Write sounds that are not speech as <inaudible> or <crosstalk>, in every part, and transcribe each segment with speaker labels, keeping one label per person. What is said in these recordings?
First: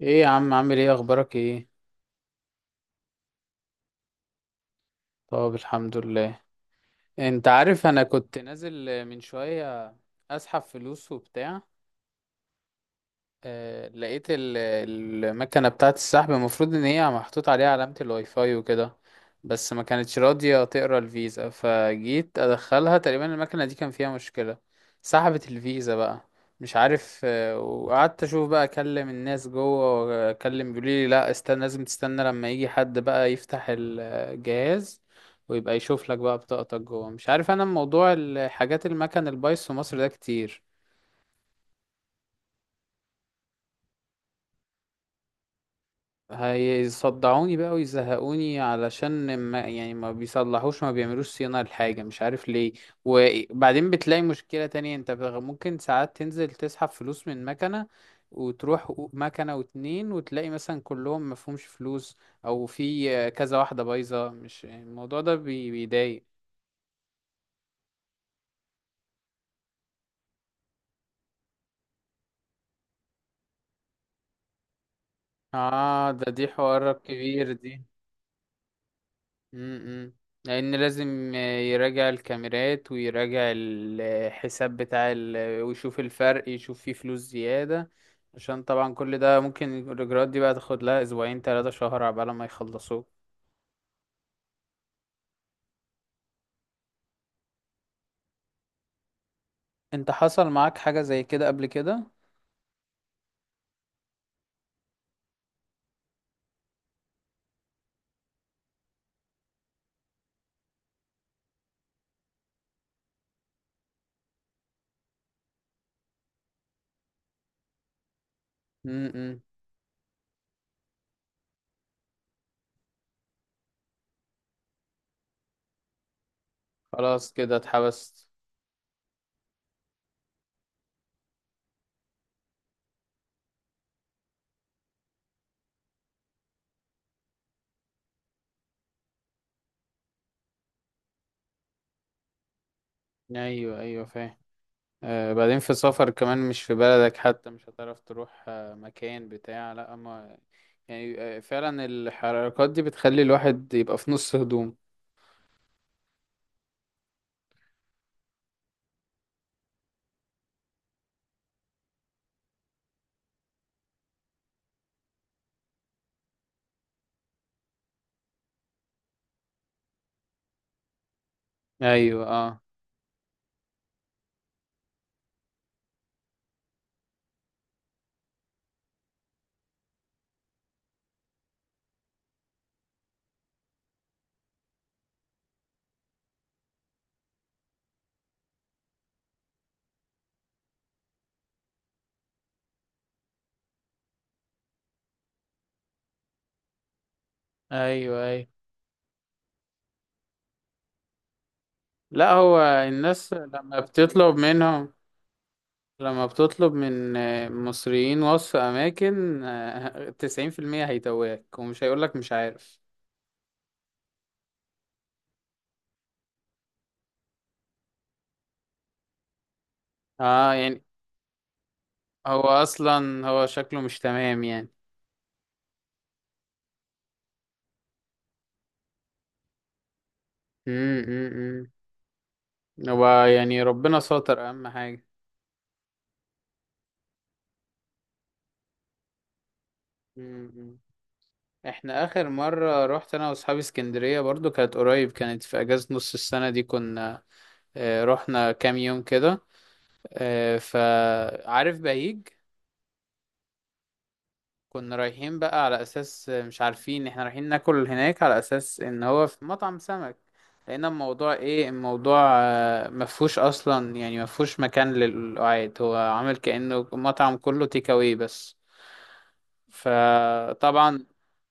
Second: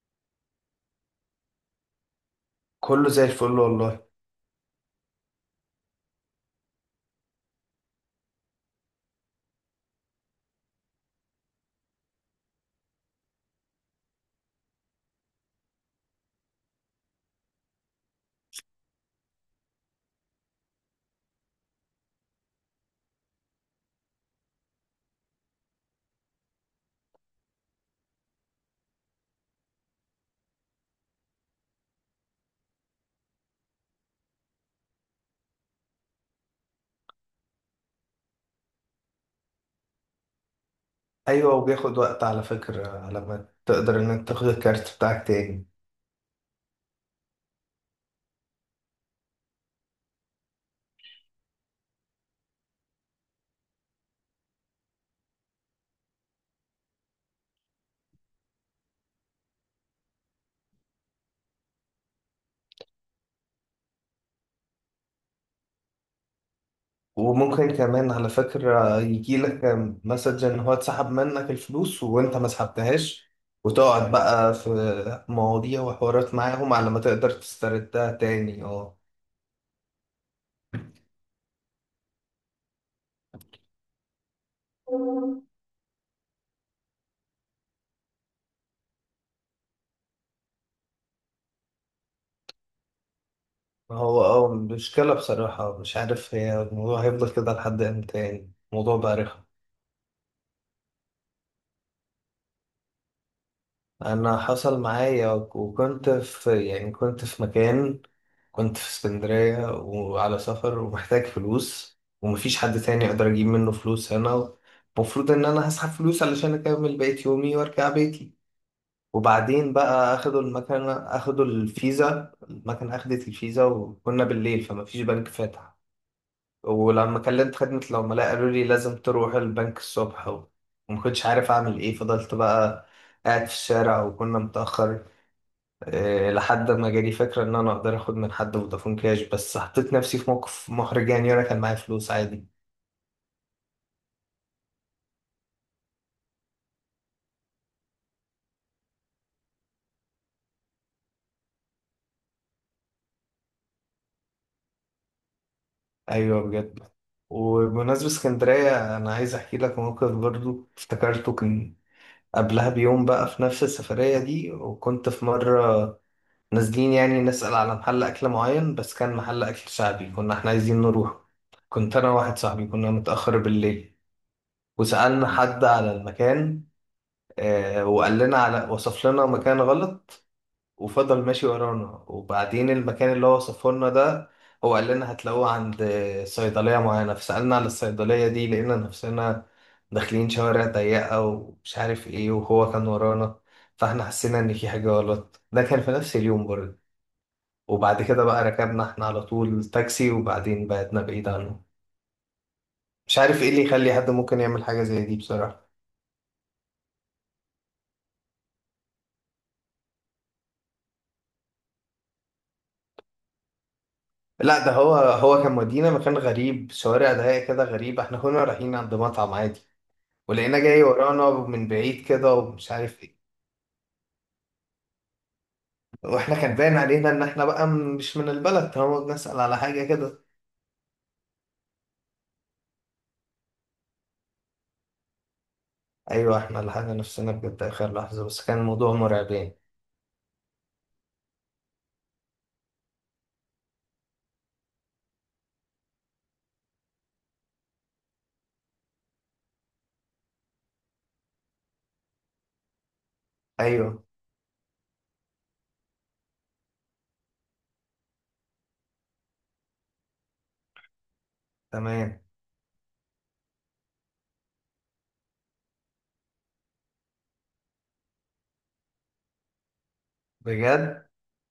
Speaker 1: ايه يا عم، عامل ايه، اخبارك ايه؟
Speaker 2: كله زي الفل والله.
Speaker 1: طب الحمد لله. انت عارف انا كنت نازل من شوية اسحب فلوس وبتاع. آه، لقيت ال- المكنة بتاعة السحب المفروض ان هي محطوط عليها علامة الواي فاي وكده. بس ما كانتش راضية تقرا الفيزا، فجيت ادخلها. تقريبا المكنة دي كان فيها مشكلة. سحبت الفيزا بقى. مش عارف. وقعدت اشوف بقى، اكلم الناس جوه، واكلم بيقولي لي لا استنى، لازم تستنى لما يجي حد بقى يفتح الجهاز ويبقى يشوف لك بقى بطاقتك جوه. مش عارف، انا موضوع الحاجات المكن البايظ في مصر ده كتير.
Speaker 2: ايوه، وبياخد وقت على فكرة على ما تقدر انك تاخد الكارت بتاعك تاني.
Speaker 1: هيصدعوني بقى ويزهقوني، علشان ما يعني ما بيصلحوش، ما بيعملوش صيانة لحاجة، مش عارف ليه. وبعدين بتلاقي مشكلة تانية، انت ممكن ساعات تنزل تسحب فلوس من مكنة، وتروح مكنة واتنين وتلاقي مثلا كلهم مفهومش فلوس، او في كذا واحدة بايظة. مش الموضوع ده بيضايق.
Speaker 2: وممكن كمان على فكرة يجيلك مسج ان هو اتسحب منك الفلوس وانت ما سحبتهاش، وتقعد بقى في مواضيع
Speaker 1: اه ده،
Speaker 2: وحوارات
Speaker 1: دي
Speaker 2: معاهم
Speaker 1: حوار
Speaker 2: على ما تقدر
Speaker 1: كبير دي.
Speaker 2: تستردها تاني. اه،
Speaker 1: امم لان لازم يراجع الكاميرات ويراجع الحساب ويشوف الفرق، يشوف فيه فلوس زيادة. عشان طبعا كل ده ممكن الاجراءات دي بقى تاخد لها اسبوعين 3 شهر عبال ما يخلصوه.
Speaker 2: ما هو اه مشكلة بصراحة. مش عارف هي الموضوع هيفضل كده لحد امتى، يعني الموضوع بقى رخم.
Speaker 1: انت حصل معاك حاجة زي كده قبل كده؟
Speaker 2: انا حصل معايا، وكنت في يعني كنت في مكان، كنت في اسكندرية وعلى سفر ومحتاج فلوس ومفيش حد تاني يقدر أجيب منه فلوس هنا. المفروض إن أنا هسحب فلوس علشان أكمل بقية يومي وأرجع بيتي.
Speaker 1: امم
Speaker 2: وبعدين بقى أخدوا المكنة، أخدوا الفيزا، المكنة أخدت الفيزا وكنا بالليل فمفيش بنك فاتح. ولما
Speaker 1: خلاص كده
Speaker 2: كلمت خدمة
Speaker 1: اتحبست.
Speaker 2: العملاء قالوا لي لازم تروح البنك الصبح. ومكنتش عارف أعمل إيه، فضلت بقى قاعد في الشارع وكنا متأخر، لحد ما جالي فكرة إن أنا أقدر آخد من حد فودافون كاش. بس حطيت نفسي في موقف محرج، يعني أنا كان معايا فلوس عادي.
Speaker 1: ايوه، ايوه فاهم. آه، بعدين في سفر كمان، مش في بلدك حتى، مش هتعرف تروح مكان بتاع، لا ما يعني. فعلا الحركات دي بتخلي الواحد يبقى في نص هدوم.
Speaker 2: أيوه، بجد. وبمناسبة اسكندرية أنا عايز أحكي لك موقف برضو افتكرته. كان قبلها بيوم بقى في نفس السفرية دي، وكنت في مرة نازلين يعني نسأل على محل أكل معين، بس كان محل أكل شعبي كنا إحنا عايزين نروح. كنت أنا
Speaker 1: ايوه،
Speaker 2: وواحد
Speaker 1: اه،
Speaker 2: صاحبي كنا متأخر بالليل. وسألنا حد على المكان، وقال لنا على وصف لنا مكان غلط. وفضل ماشي ورانا. وبعدين المكان اللي هو وصفه لنا ده، هو قال لنا هتلاقوه عند صيدلية معينة، فسألنا على الصيدلية دي، لقينا نفسنا داخلين شوارع ضيقة ومش عارف ايه، وهو كان ورانا. فاحنا حسينا ان في حاجة غلط. ده كان في نفس اليوم برضه. وبعد
Speaker 1: ايوه،
Speaker 2: كده بقى
Speaker 1: ايوه.
Speaker 2: ركبنا احنا على طول تاكسي وبعدين بعدنا بعيد عنه.
Speaker 1: لا، هو
Speaker 2: مش
Speaker 1: الناس
Speaker 2: عارف ايه اللي
Speaker 1: لما
Speaker 2: يخلي حد
Speaker 1: بتطلب
Speaker 2: ممكن يعمل حاجة
Speaker 1: منهم،
Speaker 2: زي دي بصراحة.
Speaker 1: لما بتطلب من مصريين وصف اماكن، 90% هيتوهك ومش هيقولك مش عارف.
Speaker 2: لا، ده هو كان مودينا مكان غريب، شوارع ضيقة كده غريبة، احنا كنا رايحين عند مطعم عادي.
Speaker 1: اه
Speaker 2: ولقينا جاي
Speaker 1: يعني.
Speaker 2: ورانا من بعيد كده،
Speaker 1: هو
Speaker 2: ومش عارف ايه.
Speaker 1: اصلا هو شكله مش تمام يعني.
Speaker 2: واحنا كان باين علينا ان احنا بقى مش من البلد طالما نسأل على حاجة كده.
Speaker 1: امم امم هو يعني ربنا ساتر اهم حاجة.
Speaker 2: ايوه، احنا لحقنا نفسنا بجد اخر لحظة، بس كان الموضوع مرعب يعني.
Speaker 1: امم احنا اخر مرة رحت انا واصحابي اسكندرية برضو، كانت قريب، كانت في اجازة نص السنة دي، كنا رحنا كام يوم كده. فعارف بهيج.
Speaker 2: ايوه.
Speaker 1: كنا رايحين بقى على اساس مش عارفين، احنا رايحين ناكل هناك على اساس ان هو في مطعم سمك. لقينا الموضوع ايه؟ الموضوع
Speaker 2: تمام.
Speaker 1: مفهوش اصلا، يعني مفهوش مكان للقعاد، هو عامل كأنه مطعم كله تيك اواي بس.
Speaker 2: بجد.
Speaker 1: فطبعا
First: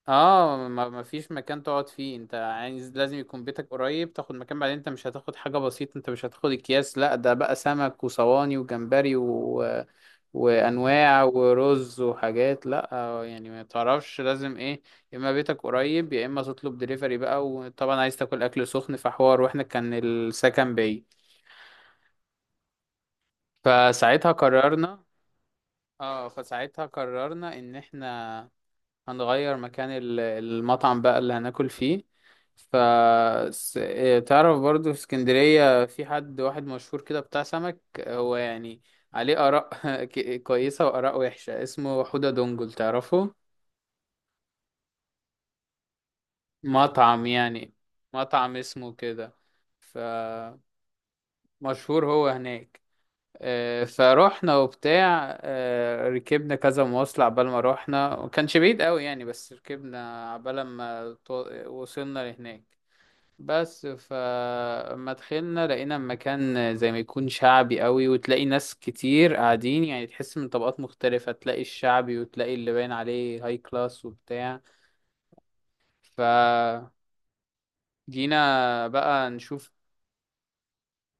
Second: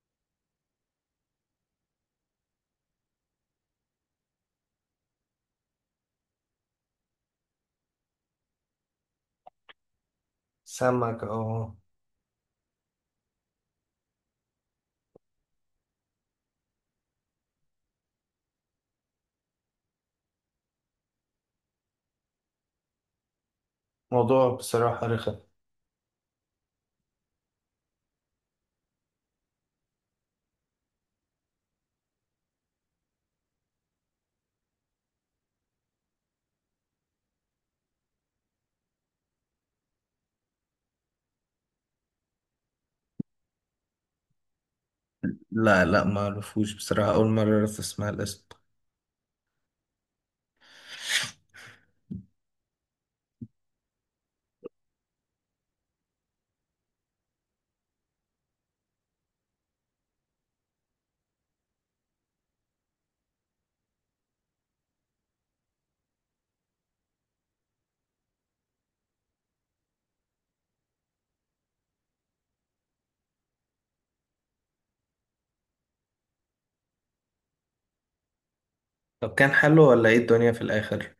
Speaker 1: اه، ما فيش مكان تقعد فيه، انت عايز لازم يكون بيتك قريب تاخد مكان. بعدين انت مش هتاخد حاجة بسيطة، انت مش هتاخد اكياس، لا ده بقى سمك وصواني وجمبري وانواع
Speaker 2: سمك، اه.
Speaker 1: ورز وحاجات، لا. يعني ما تعرفش لازم ايه، يا اما بيتك قريب يا اما تطلب دليفري بقى، وطبعا عايز تاكل اكل سخن، فحوار. واحنا كان السكن بعيد، فساعتها
Speaker 2: موضوع
Speaker 1: قررنا.
Speaker 2: بصراحة رخم.
Speaker 1: اه فساعتها قررنا ان احنا هنغير مكان المطعم بقى اللي هناكل فيه. ف س- إيه، تعرف برضو في اسكندرية في حد واحد مشهور كده بتاع سمك، هو يعني عليه آراء <laughs> كويسة وآراء وحشة. اسمه حودة دونجل، تعرفه؟
Speaker 2: لا لا، ما اعرفوش بصراحة،
Speaker 1: مطعم
Speaker 2: اول مرة
Speaker 1: يعني،
Speaker 2: اعرف اسمع الاسم.
Speaker 1: مطعم اسمه كده، فمشهور هو هناك. فروحنا وبتاع، ركبنا كذا مواصلة عبال ما روحنا، وكانش بعيد قوي يعني، بس ركبنا عبال ما وصلنا لهناك بس. فما دخلنا لقينا مكان زي ما يكون شعبي قوي، وتلاقي ناس كتير قاعدين يعني، تحس من طبقات مختلفة، تلاقي الشعبي وتلاقي اللي باين عليه هاي كلاس وبتاع. فجينا بقى
Speaker 2: طب كان
Speaker 1: نشوف.
Speaker 2: حلو ولا ايه الدنيا في الاخر؟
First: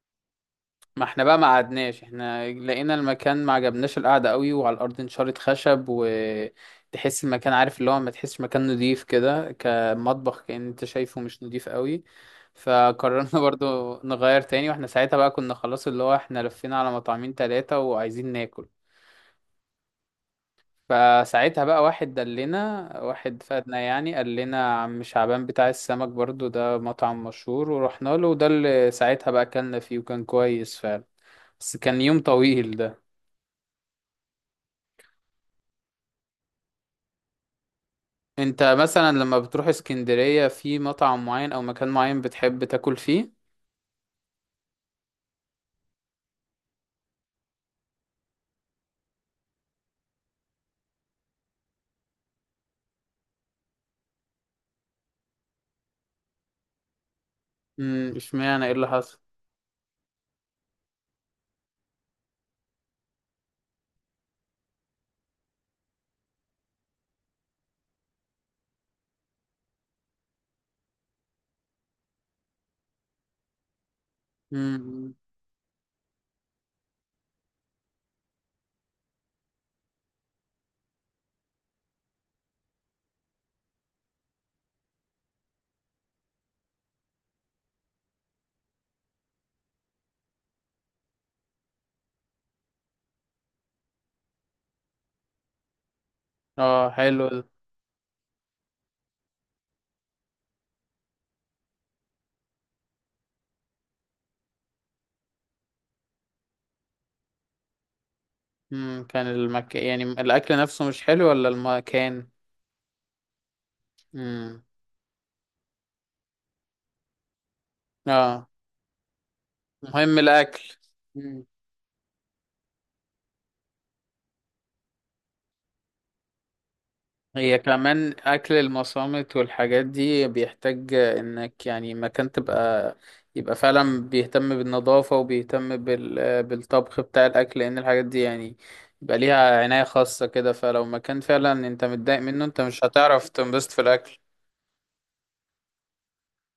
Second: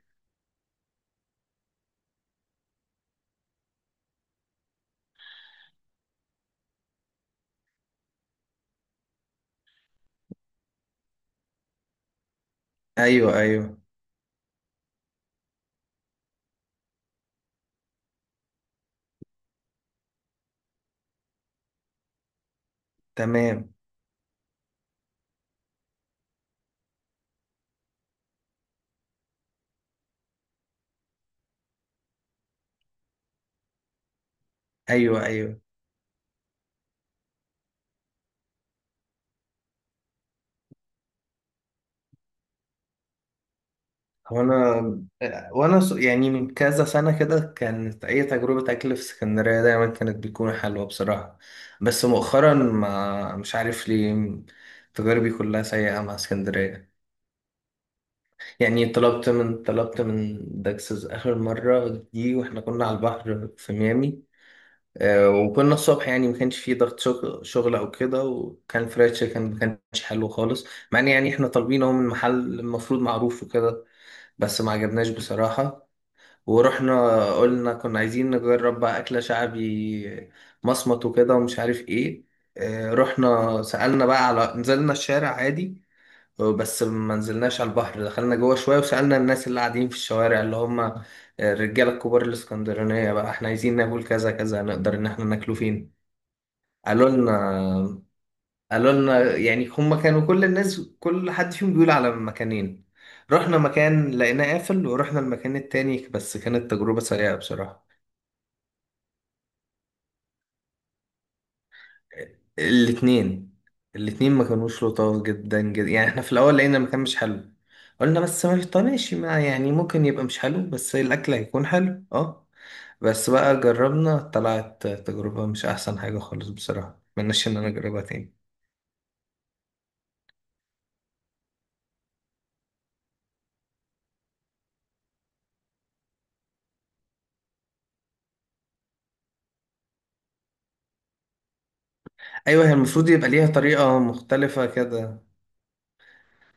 Speaker 1: ما احنا بقى ما قعدناش، احنا لقينا المكان ما عجبناش، القعدة قوي وعلى الأرض نشارة خشب، وتحس المكان عارف اللي هو ما تحسش مكان نضيف كده، كمطبخ كأن انت شايفه مش نضيف قوي.
Speaker 2: ايوه
Speaker 1: فقررنا <laughs>
Speaker 2: ايوه.
Speaker 1: برضو نغير تاني، واحنا ساعتها بقى كنا خلاص اللي هو احنا لفينا على مطعمين تلاتة وعايزين ناكل. فساعتها بقى واحد دلنا، واحد
Speaker 2: تمام.
Speaker 1: فادنا يعني، قال لنا عم شعبان بتاع السمك برضو، ده مطعم مشهور، ورحنا له، وده اللي ساعتها بقى أكلنا فيه وكان كويس فعلا. بس كان يوم طويل ده.
Speaker 2: ايوه ايوه.
Speaker 1: انت مثلا لما بتروح اسكندرية في مطعم معين او مكان معين بتحب تاكل فيه؟
Speaker 2: وانا وانا يعني من كذا سنة كده كانت اي تجربة اكل في اسكندرية دايما كانت بتكون حلوة بصراحة. بس مؤخرا ما مش عارف ليه، تجاربي كلها سيئة مع اسكندرية.
Speaker 1: امم، اشمعنى؟ ايه
Speaker 2: يعني
Speaker 1: اللي حصل؟
Speaker 2: طلبت من داكسز اخر مرة دي، واحنا كنا على البحر في ميامي. وكنا الصبح، يعني ما كانش فيه ضغط شغل او كده، وكان فرايد تشيكن ما كانش حلو خالص، مع ان يعني احنا طالبينه من محل المفروض معروف وكده. بس ما عجبناش
Speaker 1: امم.
Speaker 2: بصراحة. ورحنا قلنا كنا عايزين نجرب بقى أكلة شعبي مصمت وكده ومش عارف إيه. رحنا سألنا بقى على نزلنا الشارع عادي بس ما نزلناش على البحر، دخلنا جوه شوية وسألنا الناس اللي قاعدين في الشوارع، اللي هم الرجالة الكبار الإسكندرانية، بقى إحنا عايزين ناكل كذا كذا نقدر إن إحنا ناكله فين.
Speaker 1: اه
Speaker 2: قالوا
Speaker 1: حلو ده.
Speaker 2: لنا قالوا لنا يعني هم كانوا كل الناس كل حد فيهم بيقول على مكانين. رحنا مكان لقيناه قافل، ورحنا المكان التاني بس كانت تجربة سيئة بصراحة.
Speaker 1: امم، كان يعني الاكل نفسه مش حلو ولا المكان؟
Speaker 2: الاتنين. الاتنين ما
Speaker 1: امم،
Speaker 2: كانوش لطاف جدا جدا، يعني احنا في الاول لقينا المكان مش حلو. قلنا بس
Speaker 1: اه،
Speaker 2: ما، طب ماشي، ما يعني ممكن
Speaker 1: مهم
Speaker 2: يبقى مش
Speaker 1: الاكل.
Speaker 2: حلو بس الاكل هيكون حلو، اه. بس بقى جربنا طلعت تجربة مش احسن حاجة خالص بصراحة، مناش
Speaker 1: هي
Speaker 2: ان انا اجربها
Speaker 1: كمان
Speaker 2: تاني.
Speaker 1: أكل المصامت والحاجات دي بيحتاج إنك يعني مكان تبقى، يبقى فعلا بيهتم بالنظافة وبيهتم بالطبخ بتاع الأكل، لأن الحاجات دي يعني يبقى ليها عناية خاصة كده. فلو مكان فعلا أنت متضايق منه، أنت
Speaker 2: ايوه، هي
Speaker 1: مش
Speaker 2: المفروض
Speaker 1: هتعرف
Speaker 2: يبقى ليها
Speaker 1: تنبسط في
Speaker 2: طريقة
Speaker 1: الأكل.
Speaker 2: مختلفة كده.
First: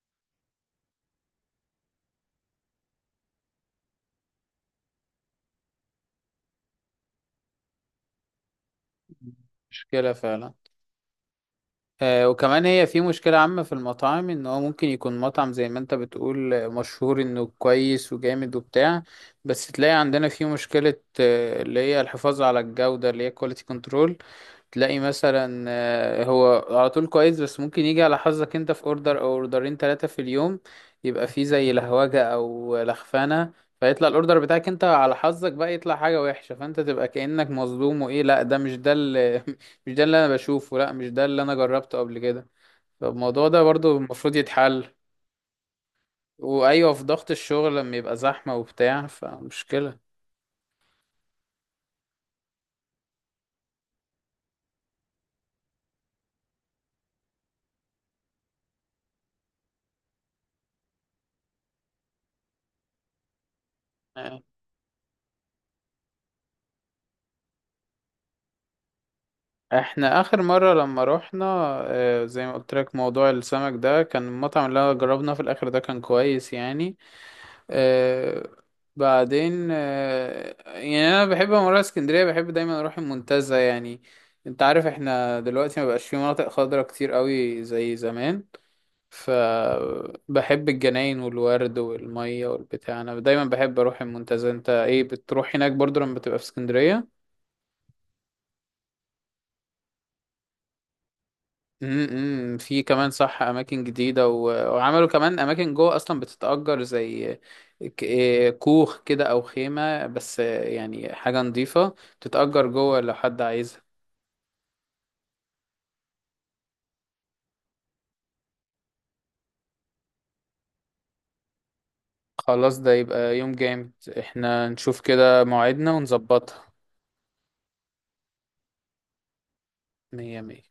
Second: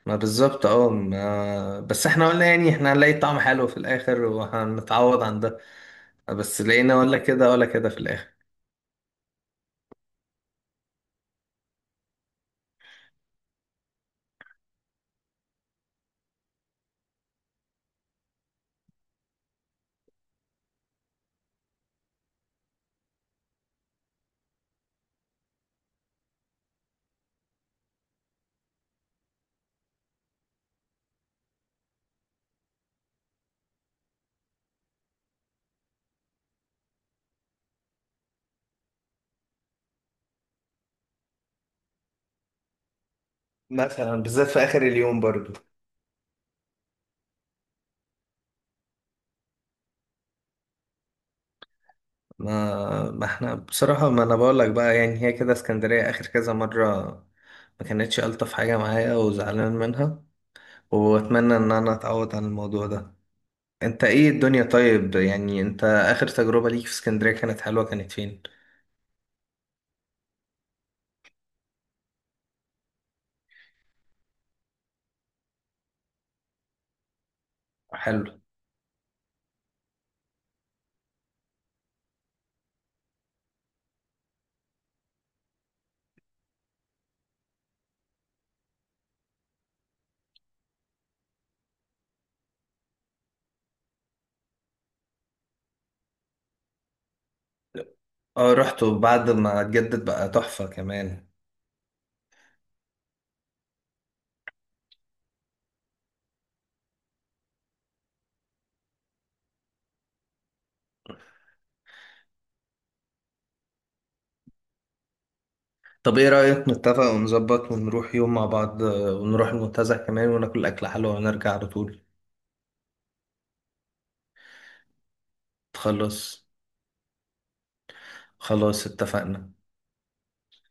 Speaker 2: ما بالظبط اه، ما بس احنا قلنا يعني احنا هنلاقي طعم حلو في الاخر وهنتعوض عن ده، بس لقينا ولا كده ولا كده في الاخر.
Speaker 1: مشكلة فعلا. وكمان هي في مشكلة عامة في المطاعم، ان هو ممكن يكون مطعم زي ما انت بتقول مشهور انه كويس وجامد وبتاع، بس تلاقي عندنا في مشكلة، اللي هي الحفاظ على الجودة اللي هي كواليتي كنترول. تلاقي مثلا هو على طول كويس، بس ممكن يجي على حظك انت، في اوردر او اوردرين ثلاثة في اليوم يبقى فيه زي لهوجة او لخفانة، فيطلع الاوردر بتاعك انت على حظك بقى، يطلع حاجة وحشة، فانت تبقى كأنك مظلوم، وايه لا ده مش ده اللي <laughs> مش ده اللي انا بشوفه، لا مش ده اللي انا جربته قبل كده. فالموضوع ده برضو
Speaker 2: مثلا
Speaker 1: المفروض
Speaker 2: بالذات في اخر
Speaker 1: يتحل.
Speaker 2: اليوم برضو.
Speaker 1: وايوه، في ضغط الشغل لما يبقى زحمة وبتاع، فمشكلة.
Speaker 2: ما احنا بصراحة ما انا بقول لك بقى، يعني هي كده اسكندرية اخر كذا مرة ما كانتش الطف حاجة معايا وزعلان منها، واتمنى ان انا اتعود عن الموضوع ده. انت ايه الدنيا، طيب؟ يعني انت اخر تجربة ليك في اسكندرية كانت حلوة كانت فين؟
Speaker 1: احنا اخر مرة لما روحنا، زي ما قلت لك موضوع السمك ده، كان المطعم اللي أنا جربناه في الاخر ده كان كويس يعني.
Speaker 2: حلو.
Speaker 1: آه، بعدين آه، يعني انا بحب لما اروح اسكندرية، بحب دايما اروح المنتزه يعني. انت عارف احنا دلوقتي ما بقاش في مناطق خضراء كتير قوي زي زمان، فبحب الجناين والورد والمية والبتاع، انا دايما بحب اروح المنتزه. انت ايه، بتروح هناك برضو لما بتبقى في اسكندرية؟
Speaker 2: اه، رحت وبعد ما اتجدد بقى تحفة كمان.
Speaker 1: امم، في كمان صح اماكن جديده وعملوا كمان اماكن جوه اصلا بتتاجر، زي ك... إيه كوخ كده او خيمه، بس يعني حاجه نظيفه تتاجر جوه لو حد عايزها.
Speaker 2: طب ايه رأيك نتفق ونظبط ونروح يوم مع بعض، ونروح المنتزه كمان وناكل اكل حلو ونرجع على طول.
Speaker 1: خلاص ده يبقى يوم جامد. احنا نشوف كده موعدنا
Speaker 2: خلاص.
Speaker 1: ونظبطها.
Speaker 2: خلاص اتفقنا.
Speaker 1: مية مية.